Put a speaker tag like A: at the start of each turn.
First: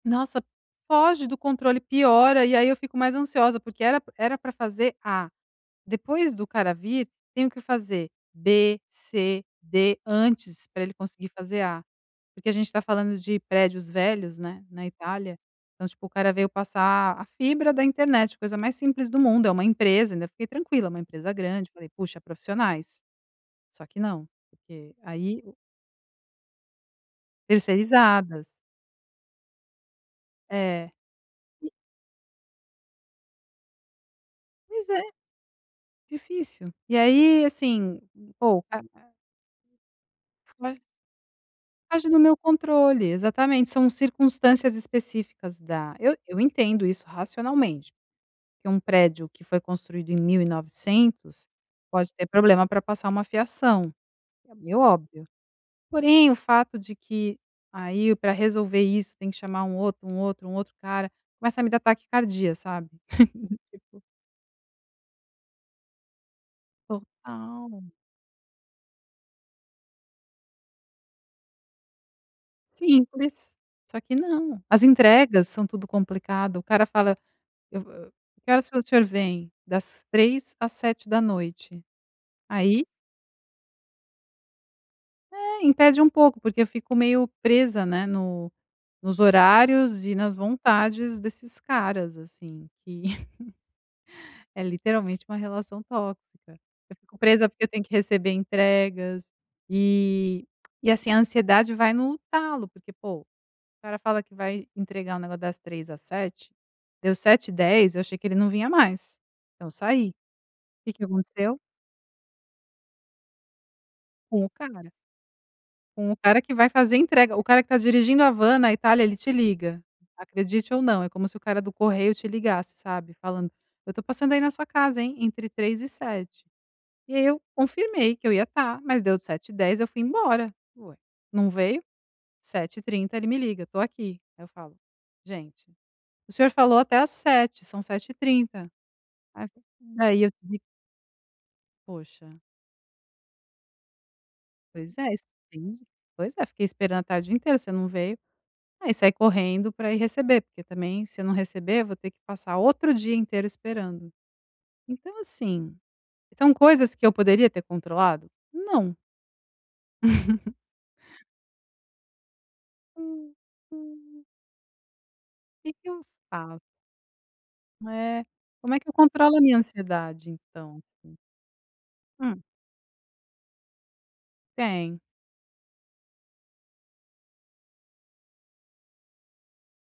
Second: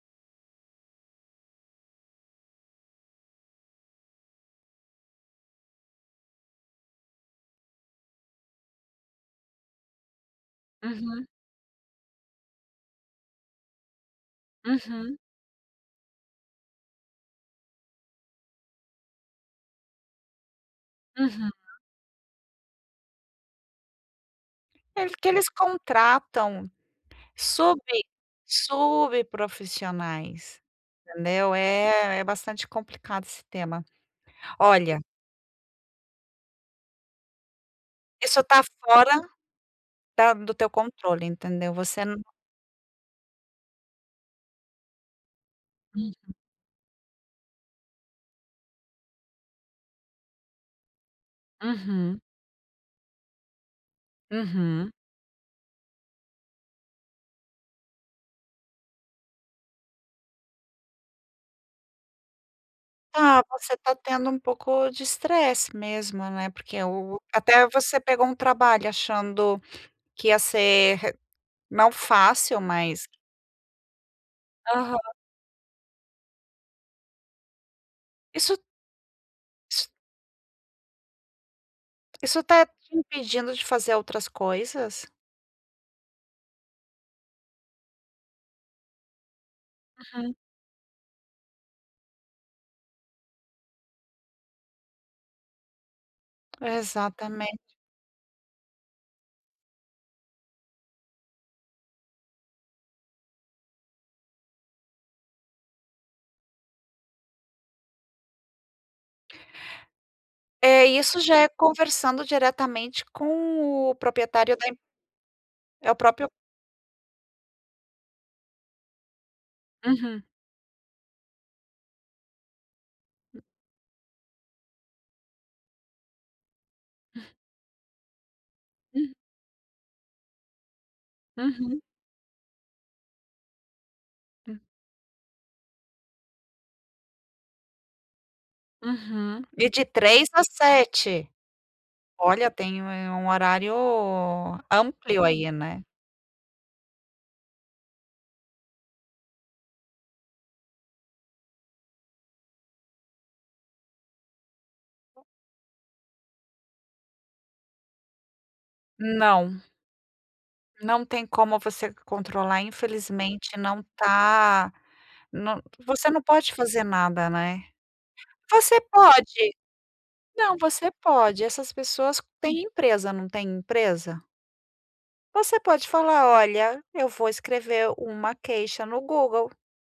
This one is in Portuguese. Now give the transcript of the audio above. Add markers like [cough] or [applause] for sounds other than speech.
A: Nossa, foge do controle, piora e aí eu fico mais ansiosa, porque era p era pra fazer "A". Depois do cara vir, tenho que fazer "B", "C", "D", antes, pra ele
B: Uhum.
A: conseguir fazer "A". Porque a gente está falando de prédios velhos, né, na
B: Uhum.
A: Itália. Então tipo o cara veio passar a fibra da internet, coisa mais simples do mundo, é uma empresa, ainda fiquei tranquila, é uma empresa
B: Uhum.
A: grande, falei: "Puxa. Profissionais.". Só que não, porque
B: É, porque
A: aí
B: eles
A: o
B: contratam sub
A: Terceirizadas.
B: sub profissionais,
A: É.
B: entendeu. É é bastante complicado esse tema.
A: Mas é
B: Olha
A: difícil. E aí, assim,
B: isso
A: pô,
B: está
A: o ca
B: fora da do teu
A: Ma
B: controle, entendeu, você
A: Foge
B: na
A: do meu controle, exatamente. São circunstâncias específicas da eu
B: Uhum.
A: eu entendo isso, racionalmente, que um prédio que foi construído em 1900, pode
B: Uhum.
A: ter problema pra passar uma fiação. É meio
B: Uhum.
A: óbvio. Porém o fato de que, aí pra resolver isso tem que chamar um outro, um outro, um outro cara, começa a me dar taquicardia, sabe,
B: Ah,
A: [chuckles]
B: você está
A: tipo
B: tendo um pouco de estresse mesmo, né, porque o até
A: Total.
B: você pegou um trabalho achando que ia ser re não "fácil", mas
A: Simples, só que não, as
B: Aham.
A: entregas são tudo complicada, o cara fala: "Eu vou, eh", "Que
B: Isso
A: horas o senhor vem?".
B: so
A: "Das 15h às 19h.
B: isso está
A: Aí
B: te impedindo de fazer outras coisas?
A: É, impede um pouco, porque eu fico meio presa, né, no nos horários e
B: Uhum.
A: nas vontades desses caras, assim, que [chuckles] é literalmente uma relação tóxica. Eu fico presa
B: Exatamente.
A: porque eu tenho que receber entregas, eh, e, assim, a ansiedade vai no talo, porque, pô, o cara fala que vai entregar o negócio das 15h às 19h, deu 19:10h eu achei que ele não vinha mais. Então saí.
B: É,
A: Que que
B: isso já é
A: aconteceu?
B: conversando diretamente com o
A: Com o
B: proprietário da em
A: cara.
B: é o
A: Com o
B: próprio
A: cara que vai fazer entrega o cara que tá dirigindo a van na Itália ele te liga.
B: Uhum.
A: Acredite ou não, é como se o cara do correio te ligasse, sabe,
B: Hum.
A: falando: "Eu tô passando aí na sua casa, hein, entre 15h e 19h. E aí eu confirmei que eu ia estar, mas
B: Hum.
A: deu 19:10h, eu fui embora. Ué! Não
B: Uhum.
A: veio. 19:30h, ele me liga: "Tô aqui.". Aí eu
B: Hum.
A: falo: "Gente, o senhor falou até às 19h, são 19:30h".
B: Uhum.
A: Aí, fa
B: E de
A: é, e
B: 3
A: eu
B: às
A: tive
B: 7.
A: Poxa.
B: Olha, tem um eh, um horário
A: "Pois é,
B: amplo, aí,
A: extendi".
B: né.
A: "Pois é, fiquei esperando a tarde inteira, você não veio.". Aí saí correndo pra ir receber, porque, também, se eu não receber eu vou ter que passar outro dia inteiro esperando. Então assim, são coisas que eu poderia ter controlado? Não.
B: Não.
A: [laughs]
B: Não tem como você controlar, infelizmente, não tá, no
A: Que que eu
B: você não pode
A: faço?
B: fazer nada, né.
A: É, como é
B: Você
A: que eu controlo a
B: pode
A: minha ansiedade,
B: não,
A: então?
B: você pode. Essas pessoas
A: Hum.
B: têm empresa, não têm empresa?
A: Tem.
B: Você pode fala: "Olha, eu vou escrever uma queixa no Google.".